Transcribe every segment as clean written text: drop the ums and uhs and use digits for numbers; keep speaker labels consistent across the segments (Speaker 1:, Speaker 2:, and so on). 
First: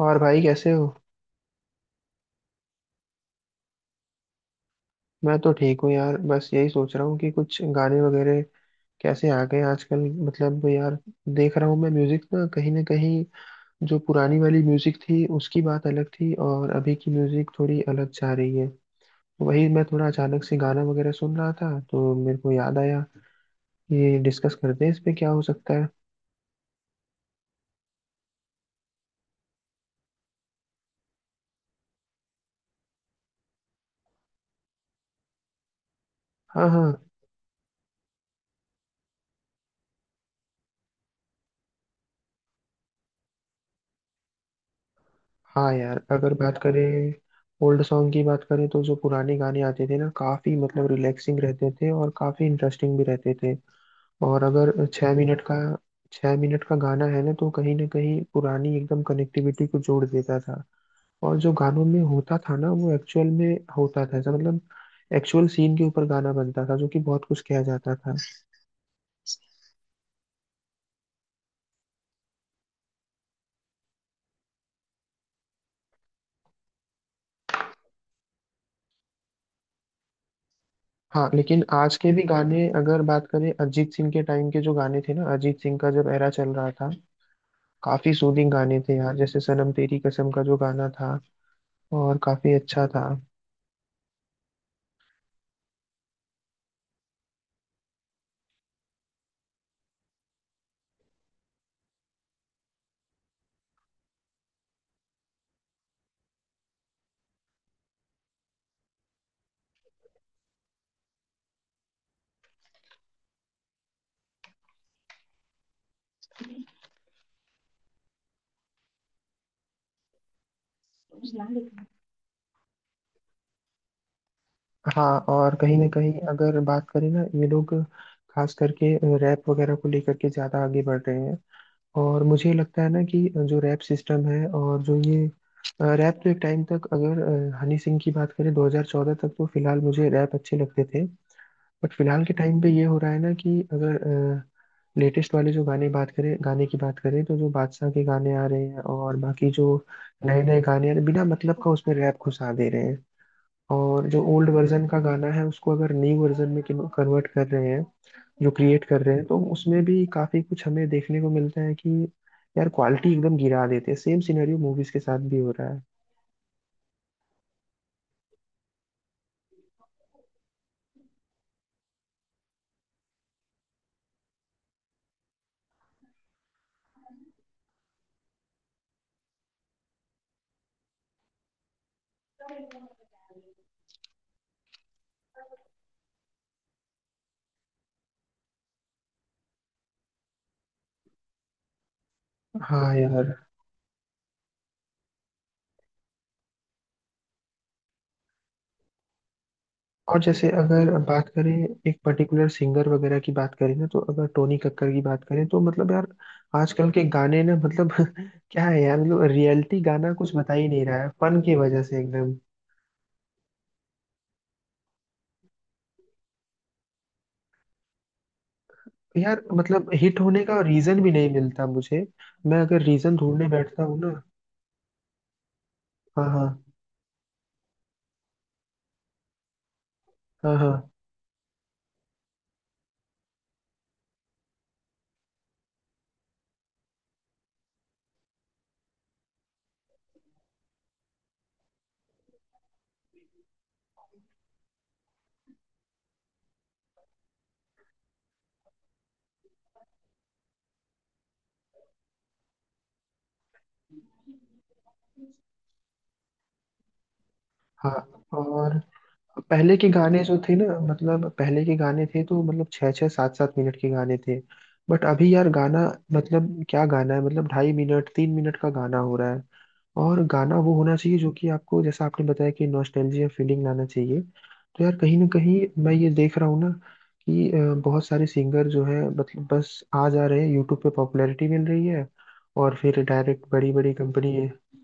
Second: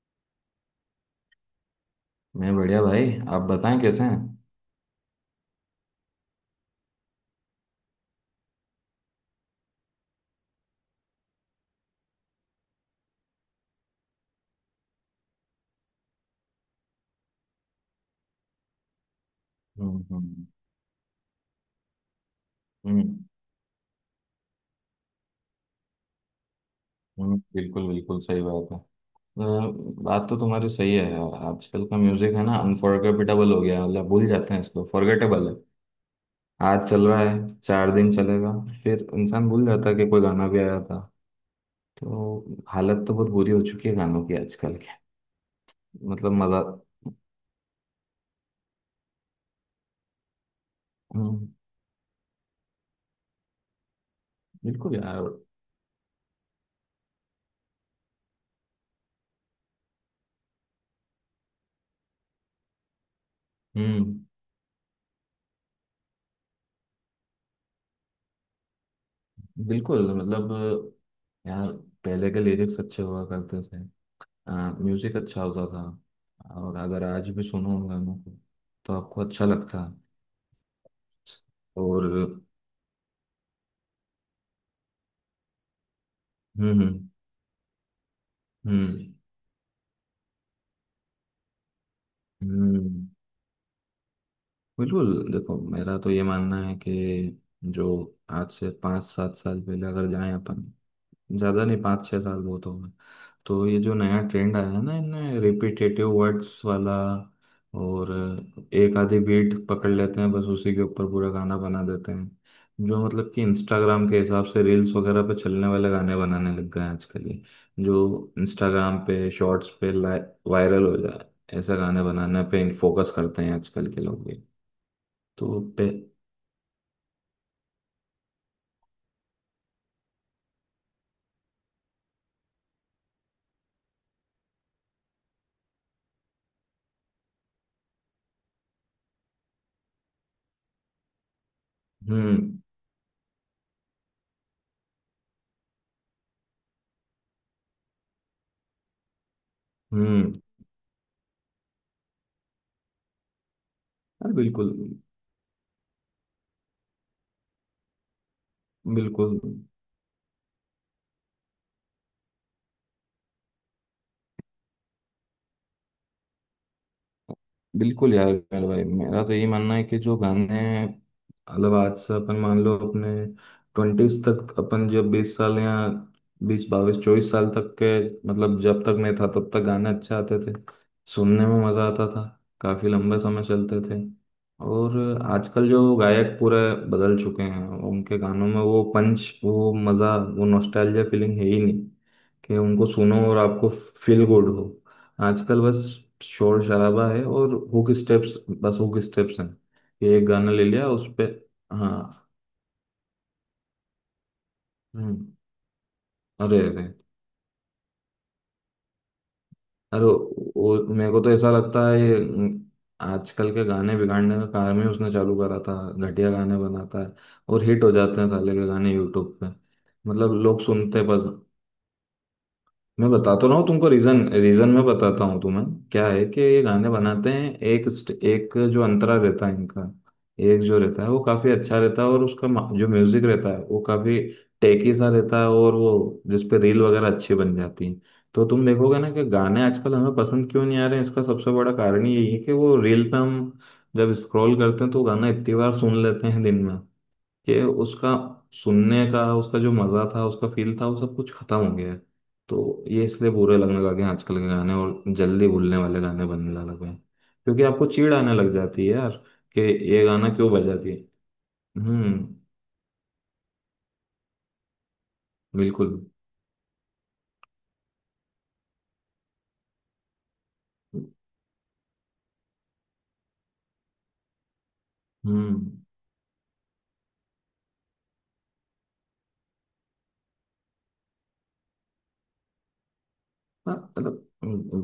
Speaker 1: और भाई कैसे हो।
Speaker 2: मैं बढ़िया भाई। आप बताएं, कैसे हैं?
Speaker 1: मैं तो ठीक हूँ यार, बस यही सोच रहा हूँ कि कुछ गाने वगैरह कैसे आ गए आजकल। मतलब यार, देख रहा हूँ मैं म्यूजिक, ना कहीं जो पुरानी वाली म्यूजिक थी उसकी बात अलग थी और अभी की म्यूजिक थोड़ी अलग जा रही है। वही मैं
Speaker 2: हम्म,
Speaker 1: थोड़ा अचानक
Speaker 2: हम्म,
Speaker 1: से गाना वगैरह सुन रहा था तो मेरे को याद आया,
Speaker 2: हम्म,
Speaker 1: ये डिस्कस करते हैं इस पे क्या हो सकता है।
Speaker 2: बिल्कुल बिल्कुल सही बात है। अ, बात तो तुम्हारी सही है यार। आजकल का म्यूजिक है ना, अनफॉरगेटेबल हो गया है, मतलब भूल जाते हैं इसको, फॉरगेटेबल है।
Speaker 1: हाँ हाँ।
Speaker 2: आज चल रहा है, 4 दिन चलेगा, फिर इंसान भूल जाता है कि कोई गाना भी आया था। तो हालत तो बहुत बुरी हो चुकी है गानों की आजकल के।
Speaker 1: हाँ यार,
Speaker 2: मतलब
Speaker 1: अगर बात
Speaker 2: मजा।
Speaker 1: करें ओल्ड सॉन्ग की बात करें तो जो पुराने गाने आते थे ना काफी मतलब रिलैक्सिंग
Speaker 2: हम्म,
Speaker 1: रहते थे और काफी इंटरेस्टिंग भी रहते थे। और अगर
Speaker 2: बिल्कुल
Speaker 1: छः
Speaker 2: यार।
Speaker 1: मिनट का छः मिनट का गाना है ना तो कहीं ना कहीं पुरानी एकदम कनेक्टिविटी को जोड़ देता था। और जो गानों में होता था ना वो एक्चुअल में होता था,
Speaker 2: हम्म,
Speaker 1: ऐसा मतलब एक्चुअल सीन के ऊपर गाना बनता था, जो कि बहुत कुछ किया जाता था।
Speaker 2: बिल्कुल, मतलब यार, पहले के लिरिक्स अच्छे हुआ करते थे। म्यूजिक अच्छा होता था, और अगर आज भी सुनो उन गानों को तो आपको अच्छा लगता है।
Speaker 1: हाँ, लेकिन आज
Speaker 2: और।
Speaker 1: के भी
Speaker 2: हम्म,
Speaker 1: गाने अगर बात करें, अरिजीत सिंह के टाइम के जो गाने थे ना, अरिजीत सिंह का जब एरा चल रहा था,
Speaker 2: हम्म,
Speaker 1: काफी सूदिंग गाने थे
Speaker 2: हम्म,
Speaker 1: यार। जैसे सनम तेरी कसम का जो गाना था और काफी अच्छा
Speaker 2: हम्म,
Speaker 1: था।
Speaker 2: बिल्कुल देखो, मेरा तो ये मानना है कि जो आज से 5-7 साल पहले अगर जाएं अपन, ज़्यादा नहीं, 5-6 साल बहुत हो गए। तो ये जो नया ट्रेंड आया है ना, इनमें रिपीटेटिव वर्ड्स वाला, और एक आधी बीट पकड़ लेते हैं, बस उसी के ऊपर पूरा गाना बना देते हैं। जो मतलब कि इंस्टाग्राम के हिसाब से रील्स वगैरह पे चलने वाले गाने बनाने लग गए हैं आजकल ये। जो इंस्टाग्राम पे शॉर्ट्स पे वायरल हो जाए, ऐसा गाने बनाने पे फोकस करते हैं आजकल के लोग भी।
Speaker 1: हाँ,
Speaker 2: तो
Speaker 1: और कहीं ना
Speaker 2: पे।
Speaker 1: कहीं अगर बात करें ना ये लोग खास करके रैप वगैरह को लेकर के ज़्यादा आगे बढ़ रहे हैं। और मुझे लगता है ना कि जो रैप सिस्टम है और जो ये रैप तो एक टाइम तक, अगर हनी सिंह की बात करें, 2014 तक तो फिलहाल मुझे रैप अच्छे लगते थे। बट फिलहाल के
Speaker 2: हम्म,
Speaker 1: टाइम पे ये हो रहा है ना कि अगर लेटेस्ट वाले जो गाने की बात करें तो जो बादशाह के गाने आ रहे हैं और बाकी जो
Speaker 2: हम्म।
Speaker 1: नए नए गाने आ रहे हैं, बिना मतलब का उसमें रैप घुसा दे रहे हैं। और जो
Speaker 2: अरे
Speaker 1: ओल्ड
Speaker 2: बिल्कुल,
Speaker 1: वर्जन का गाना है उसको अगर न्यू वर्जन में कन्वर्ट कर रहे हैं, जो क्रिएट कर रहे हैं तो
Speaker 2: बिल्कुल
Speaker 1: उसमें भी काफी कुछ हमें देखने को मिलता है कि यार क्वालिटी एकदम गिरा देते हैं। सेम सिनेरियो मूवीज के साथ भी हो रहा है।
Speaker 2: बिल्कुल यार, यार भाई, मेरा तो यही मानना है कि जो गाने, मतलब आज से अपन मान लो, अपने ट्वेंटीज तक, अपन जब 20 साल या 20, 22, 24 साल तक के, मतलब जब तक मैं था तब तक गाने अच्छे आते थे। सुनने में मजा आता था, काफी लंबे समय चलते थे। और आजकल जो गायक पूरे बदल चुके हैं, उनके गानों में वो पंच, वो मजा, वो नॉस्टैल्जिया फीलिंग है ही नहीं कि उनको
Speaker 1: हाँ
Speaker 2: सुनो
Speaker 1: यार।
Speaker 2: और आपको फील गुड हो। आजकल बस शोर शराबा है और हुक स्टेप्स, बस हुक स्टेप्स हैं। ये
Speaker 1: और
Speaker 2: एक
Speaker 1: जैसे
Speaker 2: गाना ले लिया
Speaker 1: अगर
Speaker 2: उस पे।
Speaker 1: बात करें एक
Speaker 2: हाँ।
Speaker 1: पर्टिकुलर सिंगर वगैरह की बात करें ना, तो अगर टोनी कक्कर की बात
Speaker 2: हम्म,
Speaker 1: करें तो मतलब यार
Speaker 2: अरे अरे।
Speaker 1: आजकल के गाने ना मतलब क्या है यार। मतलब रियलिटी
Speaker 2: अरे
Speaker 1: गाना कुछ बता ही नहीं रहा है,
Speaker 2: मेरे को तो
Speaker 1: फन
Speaker 2: ऐसा
Speaker 1: की वजह
Speaker 2: लगता है
Speaker 1: से
Speaker 2: ये।
Speaker 1: एकदम।
Speaker 2: आजकल के गाने बिगाड़ने का काम ही उसने चालू करा था। घटिया गाने बनाता है और हिट हो जाते हैं साले के गाने यूट्यूब
Speaker 1: यार
Speaker 2: पे।
Speaker 1: मतलब हिट
Speaker 2: मतलब
Speaker 1: होने का
Speaker 2: लोग
Speaker 1: रीजन
Speaker 2: सुनते
Speaker 1: भी
Speaker 2: बस।
Speaker 1: नहीं मिलता मुझे। मैं अगर
Speaker 2: मैं
Speaker 1: रीजन
Speaker 2: बताता
Speaker 1: ढूंढने
Speaker 2: रहा हूँ
Speaker 1: बैठता
Speaker 2: तुमको,
Speaker 1: हूँ ना।
Speaker 2: रीजन रीजन मैं बताता हूँ तुम्हें। क्या
Speaker 1: हाँ
Speaker 2: है कि
Speaker 1: हाँ
Speaker 2: ये गाने बनाते हैं, एक एक जो अंतरा रहता है इनका,
Speaker 1: हाँ
Speaker 2: एक जो
Speaker 1: हाँ
Speaker 2: रहता है वो काफी अच्छा रहता है, और उसका जो म्यूजिक रहता है वो काफी टेकी सा रहता है, और वो जिसपे रील वगैरह अच्छी बन जाती है। तो तुम देखोगे ना कि गाने आजकल हमें पसंद क्यों नहीं आ रहे हैं, इसका सबसे बड़ा कारण ही यही है कि वो रील पे हम जब स्क्रॉल करते हैं तो गाना इतनी बार सुन लेते हैं दिन में कि उसका सुनने का, उसका जो मज़ा था, उसका फील था, वो सब कुछ ख़त्म हो गया है। तो ये इसलिए बुरे लगने लगे हैं आजकल के गाने, और जल्दी भूलने वाले गाने बनने लगे हैं क्योंकि आपको
Speaker 1: हाँ।
Speaker 2: चिढ़ आने लग
Speaker 1: और
Speaker 2: जाती है यार कि
Speaker 1: पहले के
Speaker 2: ये
Speaker 1: गाने
Speaker 2: गाना
Speaker 1: जो
Speaker 2: क्यों
Speaker 1: थे
Speaker 2: बजा
Speaker 1: ना,
Speaker 2: दिए।
Speaker 1: मतलब पहले के गाने
Speaker 2: हम्म,
Speaker 1: थे तो मतलब छः छः सात सात मिनट के गाने थे। बट अभी यार गाना,
Speaker 2: बिल्कुल।
Speaker 1: मतलब क्या गाना है, मतलब 2.5 मिनट 3 मिनट का गाना हो रहा है। और गाना वो होना चाहिए जो कि आपको, जैसा आपने बताया, कि नॉस्टैल्जिया फीलिंग लाना चाहिए। तो यार कहीं ना कहीं
Speaker 2: हम्म।
Speaker 1: मैं ये देख रहा हूँ ना कि बहुत सारे सिंगर जो है मतलब बस आ जा रहे हैं यूट्यूब पे पॉपुलैरिटी मिल रही है और फिर डायरेक्ट बड़ी
Speaker 2: हाँ,
Speaker 1: बड़ी
Speaker 2: मतलब
Speaker 1: कंपनी।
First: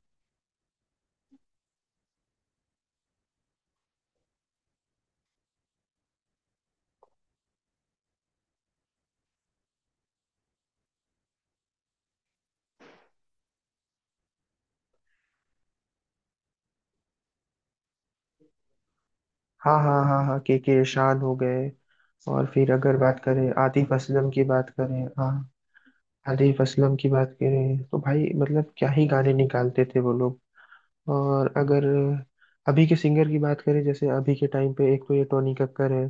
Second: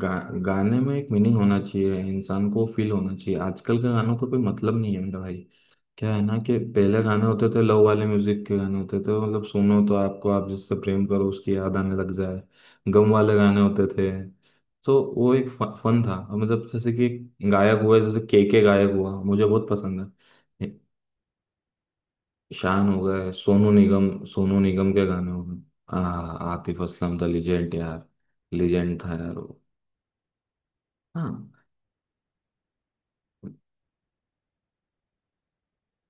Speaker 2: गा, गाने में एक मीनिंग होना चाहिए, इंसान को फील होना चाहिए। आजकल के गानों का कोई मतलब नहीं है मेरा भाई। क्या है ना कि पहले गाने होते थे, लव वाले म्यूजिक के गाने होते थे, मतलब सुनो तो आपको, आप जिससे प्रेम करो उसकी याद आने लग जाए। गम वाले गाने होते थे, तो वो एक फन था। अब मतलब जैसे कि गायक हुआ, जैसे के गायक हुआ मुझे बहुत
Speaker 1: हाँ
Speaker 2: पसंद
Speaker 1: हाँ हाँ हाँ, के
Speaker 2: है।
Speaker 1: के शान हो गए। और फिर
Speaker 2: शान
Speaker 1: अगर
Speaker 2: हो
Speaker 1: बात
Speaker 2: गए,
Speaker 1: करें
Speaker 2: सोनू
Speaker 1: आतिफ
Speaker 2: निगम,
Speaker 1: असलम की
Speaker 2: सोनू
Speaker 1: बात
Speaker 2: निगम
Speaker 1: करें,
Speaker 2: के
Speaker 1: हाँ,
Speaker 2: गाने हो गए।
Speaker 1: आतिफ
Speaker 2: आतिफ
Speaker 1: असलम की
Speaker 2: असलम था
Speaker 1: बात
Speaker 2: लिजेंड
Speaker 1: करें तो
Speaker 2: यार।
Speaker 1: भाई मतलब क्या
Speaker 2: लिजेंड
Speaker 1: ही
Speaker 2: था
Speaker 1: गाने
Speaker 2: यार वो।
Speaker 1: निकालते थे वो लोग। और
Speaker 2: हाँ,
Speaker 1: अगर अभी के सिंगर की बात करें, जैसे अभी के टाइम पे एक तो ये टोनी कक्कर है,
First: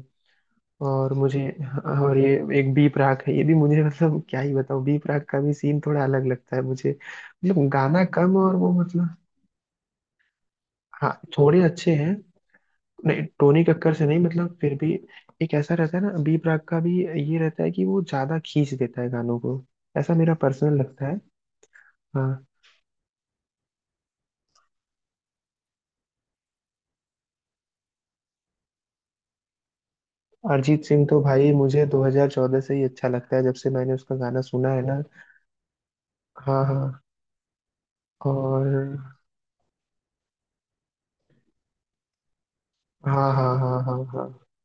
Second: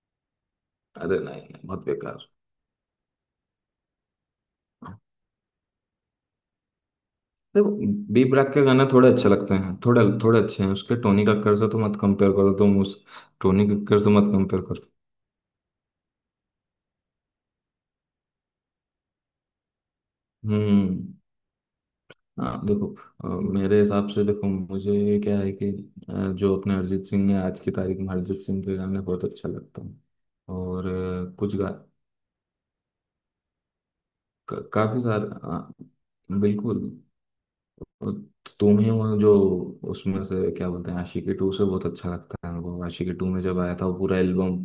Speaker 1: और
Speaker 2: अरे
Speaker 1: मुझे।
Speaker 2: नहीं नहीं, बहुत
Speaker 1: हाँ, और
Speaker 2: बेकार।
Speaker 1: ये एक बी प्राक है, ये भी मुझे मतलब क्या ही बताऊं। बी प्राक का भी सीन थोड़ा अलग लगता है मुझे, मतलब
Speaker 2: देखो,
Speaker 1: गाना
Speaker 2: बी
Speaker 1: कम
Speaker 2: ब्रैक
Speaker 1: और
Speaker 2: के
Speaker 1: वो
Speaker 2: गाना थोड़े
Speaker 1: मतलब।
Speaker 2: अच्छे लगते हैं, थोड़े थोड़े अच्छे हैं उसके,
Speaker 1: हाँ
Speaker 2: टोनी कक्कर
Speaker 1: थोड़े
Speaker 2: से तो
Speaker 1: अच्छे
Speaker 2: मत
Speaker 1: हैं,
Speaker 2: कंपेयर करो तुम उस,
Speaker 1: नहीं टोनी
Speaker 2: टोनी
Speaker 1: कक्कर
Speaker 2: कक्कर
Speaker 1: से
Speaker 2: से
Speaker 1: नहीं,
Speaker 2: मत
Speaker 1: मतलब
Speaker 2: कंपेयर
Speaker 1: फिर
Speaker 2: करो।
Speaker 1: भी एक ऐसा रहता है ना बी प्राक का भी। ये रहता है कि वो ज्यादा खींच देता है गानों को, ऐसा मेरा पर्सनल
Speaker 2: हम्म।
Speaker 1: लगता है। हाँ।
Speaker 2: हाँ देखो। अ, मेरे हिसाब से देखो, मुझे क्या है कि जो अपने अरिजीत सिंह है, आज की तारीख में अरिजीत सिंह के गाने बहुत अच्छा लगता है।
Speaker 1: अरिजीत
Speaker 2: और
Speaker 1: सिंह तो भाई
Speaker 2: कुछ गा,
Speaker 1: मुझे 2014 से ही अच्छा लगता है, जब से मैंने उसका गाना सुना है
Speaker 2: काफी
Speaker 1: ना।
Speaker 2: सारे,
Speaker 1: हाँ
Speaker 2: बिल्कुल।
Speaker 1: हाँ
Speaker 2: तो तुम ही
Speaker 1: और
Speaker 2: हो जो उसमें से, क्या बोलते हैं, आशिकी टू से बहुत अच्छा लगता है मेरे को। आशिकी
Speaker 1: हाँ
Speaker 2: टू में
Speaker 1: हाँ
Speaker 2: जब
Speaker 1: हाँ
Speaker 2: आया था वो
Speaker 1: हाँ
Speaker 2: पूरा
Speaker 1: हाँ
Speaker 2: एल्बम,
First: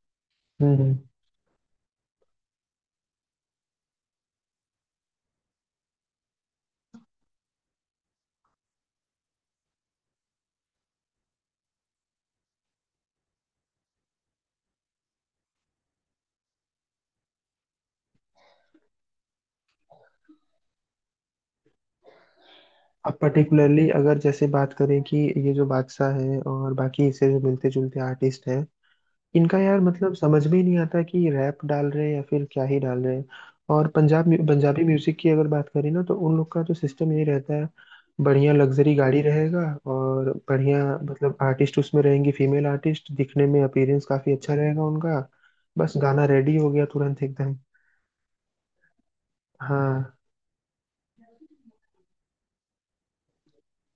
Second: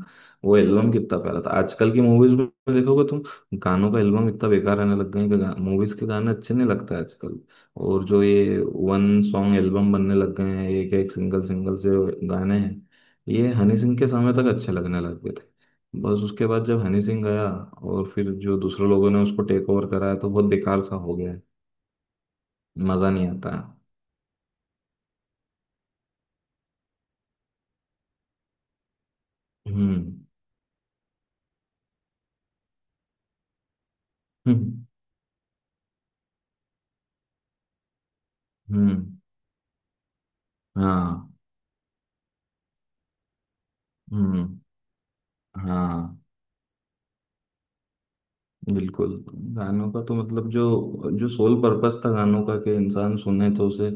Speaker 2: वो
Speaker 1: हम्म
Speaker 2: एल्बम
Speaker 1: हम्म।
Speaker 2: कितना प्यारा था। आजकल की मूवीज में देखोगे तुम, गानों का एल्बम इतना बेकार आने लग गए हैं कि मूवीज के गाने अच्छे नहीं लगते आजकल। और जो ये वन सॉन्ग एल्बम बनने लग गए हैं, एक एक सिंगल सिंगल जो गाने हैं, ये हनी सिंह के समय तक अच्छे लगने लग गए थे, बस उसके बाद जब हनी सिंह गया और फिर जो दूसरे लोगों ने उसको टेक ओवर कराया, तो बहुत बेकार सा हो गया है। मजा
Speaker 1: अब
Speaker 2: नहीं आता।
Speaker 1: पर्टिकुलरली अगर जैसे बात करें कि ये जो बादशाह है और बाकी इससे जो मिलते जुलते आर्टिस्ट हैं, इनका यार
Speaker 2: हम्म,
Speaker 1: मतलब समझ में ही नहीं आता कि रैप डाल रहे हैं या फिर क्या ही डाल रहे हैं। और पंजाबी
Speaker 2: हम्म,
Speaker 1: म्यूजिक की अगर बात करें ना तो उन लोग का तो सिस्टम यही रहता है, बढ़िया लग्जरी
Speaker 2: हम्म,
Speaker 1: गाड़ी रहेगा और बढ़िया,
Speaker 2: हाँ,
Speaker 1: मतलब आर्टिस्ट उसमें रहेंगी, फीमेल आर्टिस्ट दिखने में अपीयरेंस काफी
Speaker 2: हम्म,
Speaker 1: अच्छा रहेगा उनका, बस
Speaker 2: हाँ,
Speaker 1: गाना रेडी हो गया तुरंत एकदम।
Speaker 2: बिल्कुल। गानों का तो
Speaker 1: हाँ,
Speaker 2: मतलब, जो जो सोल पर्पस था गानों का, कि इंसान सुने तो उसे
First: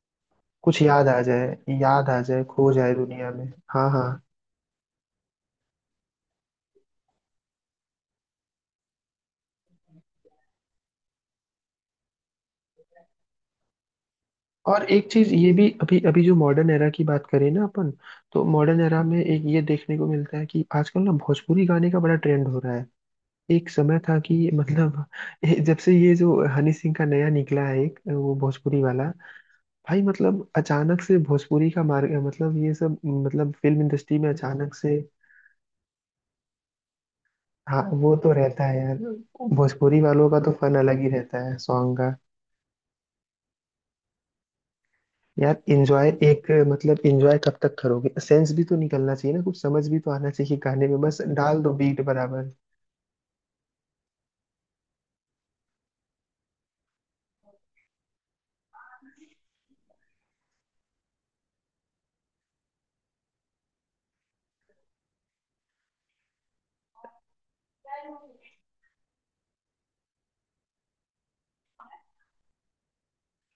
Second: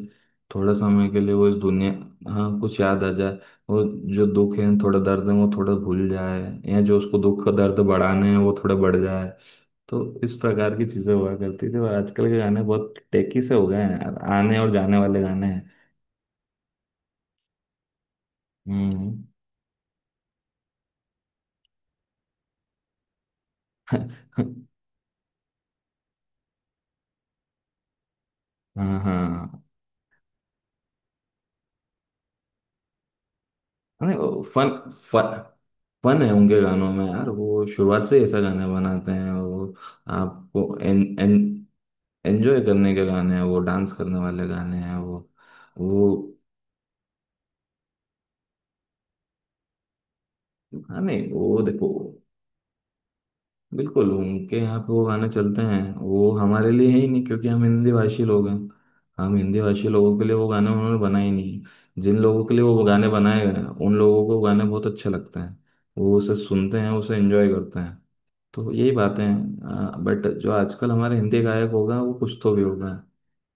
Speaker 2: थोड़ा
Speaker 1: कुछ याद
Speaker 2: समय
Speaker 1: आ
Speaker 2: के लिए वो
Speaker 1: जाए,
Speaker 2: इस दुनिया,
Speaker 1: याद आ जाए
Speaker 2: हाँ
Speaker 1: खो
Speaker 2: कुछ
Speaker 1: जाए
Speaker 2: याद आ
Speaker 1: दुनिया
Speaker 2: जाए।
Speaker 1: में।
Speaker 2: और
Speaker 1: हाँ हाँ।
Speaker 2: जो दुख है, थोड़ा दर्द है वो थोड़ा भूल जाए, या जो उसको दुख का दर्द बढ़ाने हैं वो थोड़ा बढ़ जाए। तो इस प्रकार की चीजें हुआ करती थी, और आजकल के गाने बहुत टेकी से हो गए हैं यार, आने और
Speaker 1: और
Speaker 2: जाने
Speaker 1: एक
Speaker 2: वाले
Speaker 1: चीज
Speaker 2: गाने
Speaker 1: ये भी,
Speaker 2: हैं।
Speaker 1: अभी अभी जो मॉडर्न एरा की बात करें ना अपन, तो मॉडर्न एरा में
Speaker 2: हम्म।
Speaker 1: एक ये देखने को मिलता है कि आजकल ना भोजपुरी गाने का बड़ा ट्रेंड हो रहा है। एक समय था कि मतलब जब से ये जो हनी सिंह का नया निकला है एक वो भोजपुरी
Speaker 2: हाँ
Speaker 1: वाला,
Speaker 2: हाँ।
Speaker 1: भाई मतलब अचानक से भोजपुरी का मार्ग, मतलब ये सब मतलब फिल्म
Speaker 2: नहीं
Speaker 1: इंडस्ट्री में
Speaker 2: वो फन
Speaker 1: अचानक से।
Speaker 2: फन फन है उनके गानों में यार, वो
Speaker 1: हाँ
Speaker 2: शुरुआत
Speaker 1: वो
Speaker 2: से ही
Speaker 1: तो
Speaker 2: ऐसा
Speaker 1: रहता
Speaker 2: गाने
Speaker 1: है यार,
Speaker 2: बनाते हैं वो।
Speaker 1: भोजपुरी वालों का तो फन
Speaker 2: आपको
Speaker 1: अलग ही
Speaker 2: एन,
Speaker 1: रहता है
Speaker 2: एन,
Speaker 1: सॉन्ग।
Speaker 2: एंजॉय करने के गाने हैं वो, डांस करने वाले गाने हैं वो।
Speaker 1: यार एंजॉय,
Speaker 2: वो,
Speaker 1: एक मतलब एंजॉय कब तक करोगे, सेंस भी तो निकलना चाहिए ना, कुछ समझ भी तो आना चाहिए गाने में,
Speaker 2: हाँ
Speaker 1: बस
Speaker 2: नहीं
Speaker 1: डाल
Speaker 2: वो
Speaker 1: दो
Speaker 2: देखो,
Speaker 1: बीट बराबर।
Speaker 2: बिल्कुल उनके यहाँ पे वो गाने चलते हैं, वो हमारे लिए है ही नहीं क्योंकि हम हिंदी भाषी लोग हैं। हम हिंदी भाषी लोगों के लिए वो गाने उन्होंने बनाए ही नहीं, जिन लोगों के लिए वो गाने बनाए गए हैं उन लोगों को वो गाने बहुत अच्छे लगते हैं, वो उसे सुनते हैं उसे एंजॉय करते हैं। तो यही बातें हैं। बट जो आजकल हमारे हिंदी गायक होगा वो कुछ तो भी होगा।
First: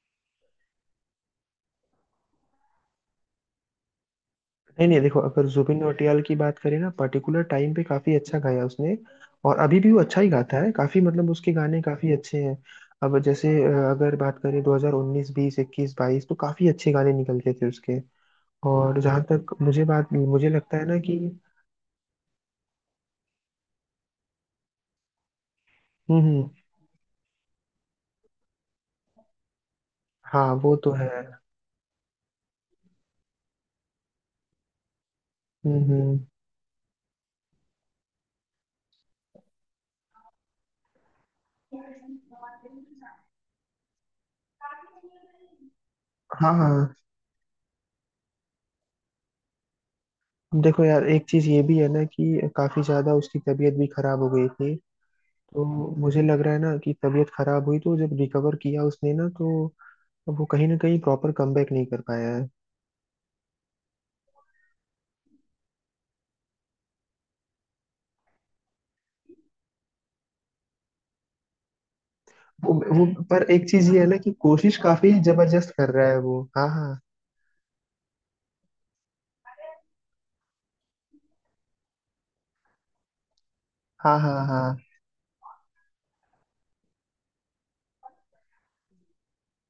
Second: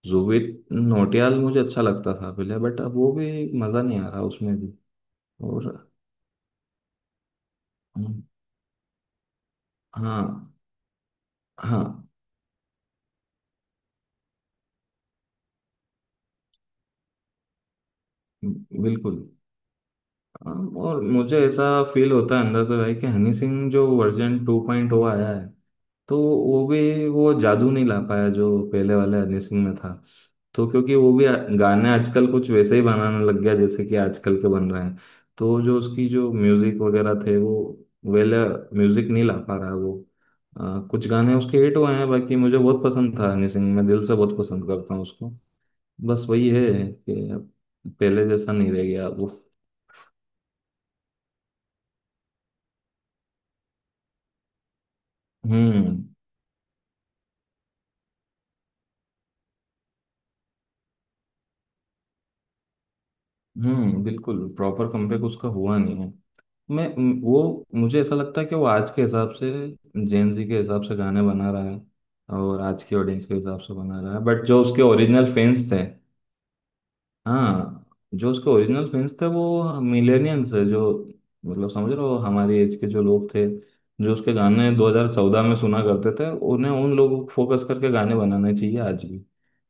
Speaker 2: जुबिन नौटियाल मुझे अच्छा लगता था पहले, बट अब वो भी मज़ा नहीं आ रहा उसमें भी।
Speaker 1: नहीं नहीं, देखो अगर जुबिन
Speaker 2: और।
Speaker 1: नौटियाल की बात करें ना, पर्टिकुलर टाइम पे काफी
Speaker 2: हम्म,
Speaker 1: अच्छा गाया उसने। और अभी भी वो अच्छा
Speaker 2: हाँ,
Speaker 1: ही गाता है, काफी मतलब उसके गाने
Speaker 2: हाँ,
Speaker 1: काफी अच्छे हैं। अब जैसे अगर बात करें 2019 20 21 22 तो काफी अच्छे गाने निकलते थे उसके। और
Speaker 2: बिल्कुल।
Speaker 1: जहां तक मुझे बात, मुझे लगता है ना
Speaker 2: और
Speaker 1: कि
Speaker 2: मुझे ऐसा फील होता है अंदर से भाई कि हनी सिंह जो वर्जन 2.0 आया है, तो
Speaker 1: हम्म,
Speaker 2: वो भी वो जादू नहीं ला पाया जो पहले वाले हनी सिंह में था।
Speaker 1: हाँ
Speaker 2: तो
Speaker 1: वो तो
Speaker 2: क्योंकि
Speaker 1: है।
Speaker 2: वो भी गाने आजकल कुछ वैसे ही बनाने लग गया जैसे कि आजकल के बन रहे हैं। तो जो उसकी
Speaker 1: हम्म।
Speaker 2: जो म्यूजिक वगैरह थे, वो वेल म्यूजिक नहीं ला पा रहा है वो। कुछ गाने उसके हिट हुए हैं, बाकी मुझे बहुत पसंद था हनी सिंह, मैं दिल से बहुत पसंद करता हूँ उसको, बस वही
Speaker 1: हाँ
Speaker 2: है
Speaker 1: हाँ,
Speaker 2: कि अब पहले जैसा नहीं रह गया अब वो।
Speaker 1: देखो यार एक चीज ये भी है ना कि काफी ज्यादा उसकी तबीयत भी खराब हो गई थी। तो
Speaker 2: हम्म,
Speaker 1: मुझे लग रहा है ना कि तबीयत खराब हुई तो जब रिकवर किया उसने ना, तो वो कहीं ना कहीं प्रॉपर कमबैक नहीं कर पाया है।
Speaker 2: हम्म, बिल्कुल प्रॉपर कमबैक उसका हुआ नहीं है। वो मुझे ऐसा लगता है कि वो आज के हिसाब से, जेन जी के हिसाब से गाने बना रहा है, और
Speaker 1: वो,
Speaker 2: आज की
Speaker 1: वो
Speaker 2: ऑडियंस के
Speaker 1: पर
Speaker 2: हिसाब
Speaker 1: एक
Speaker 2: से
Speaker 1: चीज ये
Speaker 2: बना
Speaker 1: है
Speaker 2: रहा
Speaker 1: ना
Speaker 2: है।
Speaker 1: कि
Speaker 2: बट जो
Speaker 1: कोशिश
Speaker 2: उसके
Speaker 1: काफी
Speaker 2: ओरिजिनल फैंस
Speaker 1: जबरदस्त
Speaker 2: थे,
Speaker 1: कर रहा है वो। हाँ हाँ
Speaker 2: हाँ, जो उसके ओरिजिनल फैंस थे वो मिलेनियंस है। जो, मतलब समझ रहे हो, हमारी एज के जो लोग थे, जो
Speaker 1: हाँ
Speaker 2: उसके
Speaker 1: हाँ
Speaker 2: गाने
Speaker 1: हाँ।
Speaker 2: 2014 में सुना करते थे, उन्हें उन लोगों को फोकस करके गाने बनाने चाहिए आज भी।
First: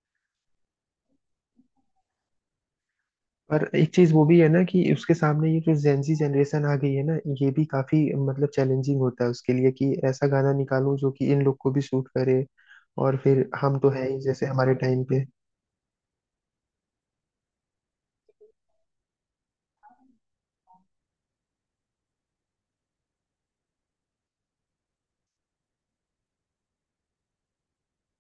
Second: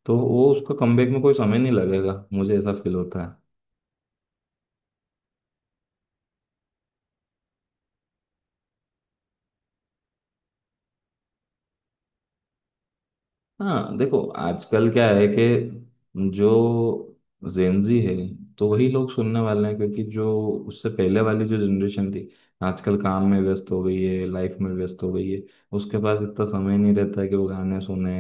Speaker 2: तो वो उसका कमबैक में कोई समय नहीं लगेगा, मुझे ऐसा फील होता।
Speaker 1: पर एक चीज वो भी है ना कि उसके सामने ये जो जेंजी जनरेशन आ गई है ना, ये भी काफी मतलब चैलेंजिंग होता है उसके लिए कि ऐसा गाना निकालूं जो कि इन लोग को भी सूट करे। और फिर हम तो
Speaker 2: हाँ
Speaker 1: है ही
Speaker 2: देखो,
Speaker 1: जैसे हमारे
Speaker 2: आजकल
Speaker 1: टाइम
Speaker 2: क्या
Speaker 1: पे।
Speaker 2: है कि जो जेनजी है, तो वही लोग सुनने वाले हैं क्योंकि जो उससे पहले वाली जो जनरेशन थी, आजकल काम में व्यस्त हो गई है, लाइफ में व्यस्त हो गई है, उसके पास इतना समय नहीं रहता है कि वो गाने सुने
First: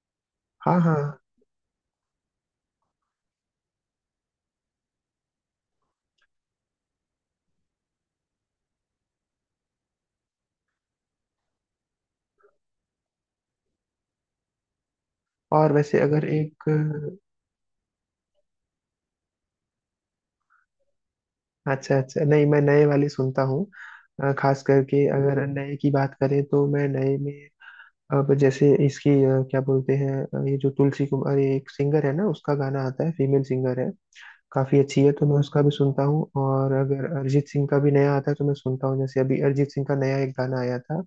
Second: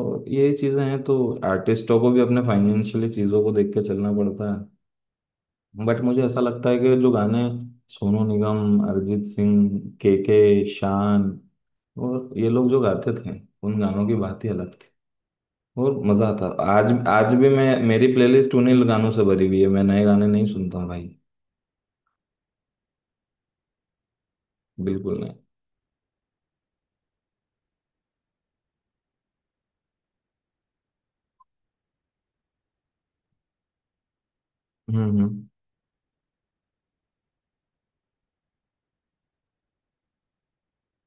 Speaker 2: और यही
Speaker 1: हाँ
Speaker 2: चीज़ें
Speaker 1: हाँ।
Speaker 2: हैं। तो आर्टिस्टों को भी अपने फाइनेंशियली चीज़ों को देख के चलना पड़ता है। बट मुझे ऐसा लगता है कि जो गाने सोनू निगम, अरिजीत सिंह, के, शान, और ये लोग जो गाते थे, उन गानों की बात ही अलग,
Speaker 1: और
Speaker 2: और
Speaker 1: वैसे अगर
Speaker 2: मजा आता।
Speaker 1: एक,
Speaker 2: आज, आज भी मैं, मेरी प्लेलिस्ट उन्हीं गानों से भरी हुई है, मैं नए गाने नहीं सुनता हूँ भाई।
Speaker 1: अच्छा अच्छा, नहीं मैं नए वाले सुनता हूँ। खास करके
Speaker 2: बिल्कुल नहीं।
Speaker 1: अगर नए की बात करें तो मैं नए में, अब जैसे इसकी क्या बोलते हैं, ये जो तुलसी कुमार, ये एक सिंगर है ना, उसका गाना आता है, फीमेल सिंगर है, काफी अच्छी
Speaker 2: हम्म,
Speaker 1: है, तो मैं
Speaker 2: हम्म।
Speaker 1: उसका भी सुनता हूँ। और अगर अरिजीत सिंह का भी नया आता है तो मैं सुनता हूँ। जैसे अभी अरिजीत सिंह का नया एक गाना आया था,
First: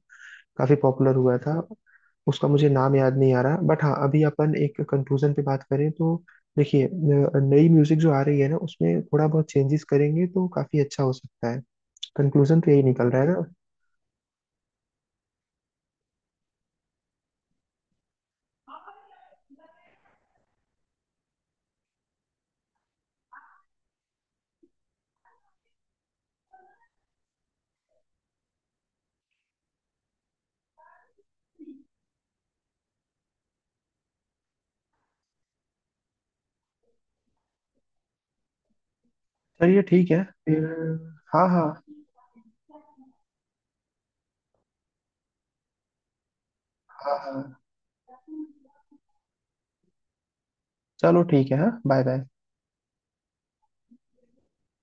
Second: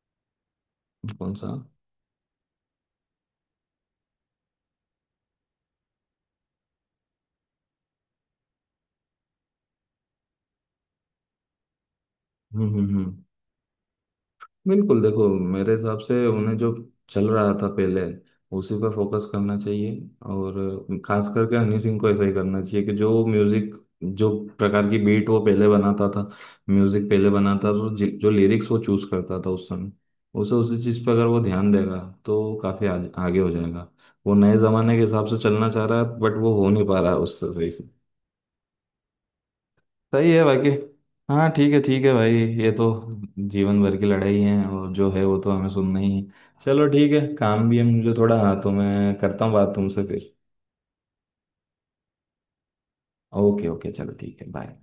Speaker 1: काफी पॉपुलर
Speaker 2: कौन
Speaker 1: हुआ
Speaker 2: सा?
Speaker 1: था
Speaker 2: हम्म,
Speaker 1: उसका, मुझे नाम याद नहीं आ रहा। बट हाँ, अभी अपन एक कंक्लूजन पे बात करें तो देखिए, नई म्यूजिक जो आ रही है ना उसमें थोड़ा बहुत चेंजेस करेंगे तो काफी अच्छा हो सकता है। कंक्लूजन तो
Speaker 2: हम्म,
Speaker 1: यही
Speaker 2: हम्म,
Speaker 1: निकल रहा है ना।
Speaker 2: बिल्कुल देखो, मेरे हिसाब से उन्हें, जो चल रहा था पहले उसी पर फोकस करना चाहिए। और खास करके हनी सिंह को ऐसा ही करना चाहिए कि जो म्यूजिक, जो प्रकार की बीट वो पहले बनाता था, म्यूजिक पहले बनाता था, तो जो लिरिक्स वो चूज करता था उस समय, उसे उसी चीज पर अगर वो ध्यान देगा तो काफी आगे हो जाएगा। वो नए जमाने के हिसाब से चलना चाह रहा है, बट वो हो नहीं पा रहा है उससे सही से।
Speaker 1: चलिए ठीक है
Speaker 2: सही है
Speaker 1: फिर।
Speaker 2: बाकी।
Speaker 1: हाँ
Speaker 2: हाँ
Speaker 1: हाँ
Speaker 2: ठीक है, ठीक है भाई। ये तो जीवन भर की लड़ाई है, और जो है वो तो हमें सुनना ही है। चलो ठीक
Speaker 1: हाँ
Speaker 2: है,
Speaker 1: हाँ।
Speaker 2: काम भी है मुझे थोड़ा, तो मैं करता हूँ बात तुमसे फिर।
Speaker 1: चलो ठीक है हाँ, बाय बाय।
Speaker 2: ओके ओके, चलो ठीक है, बाय।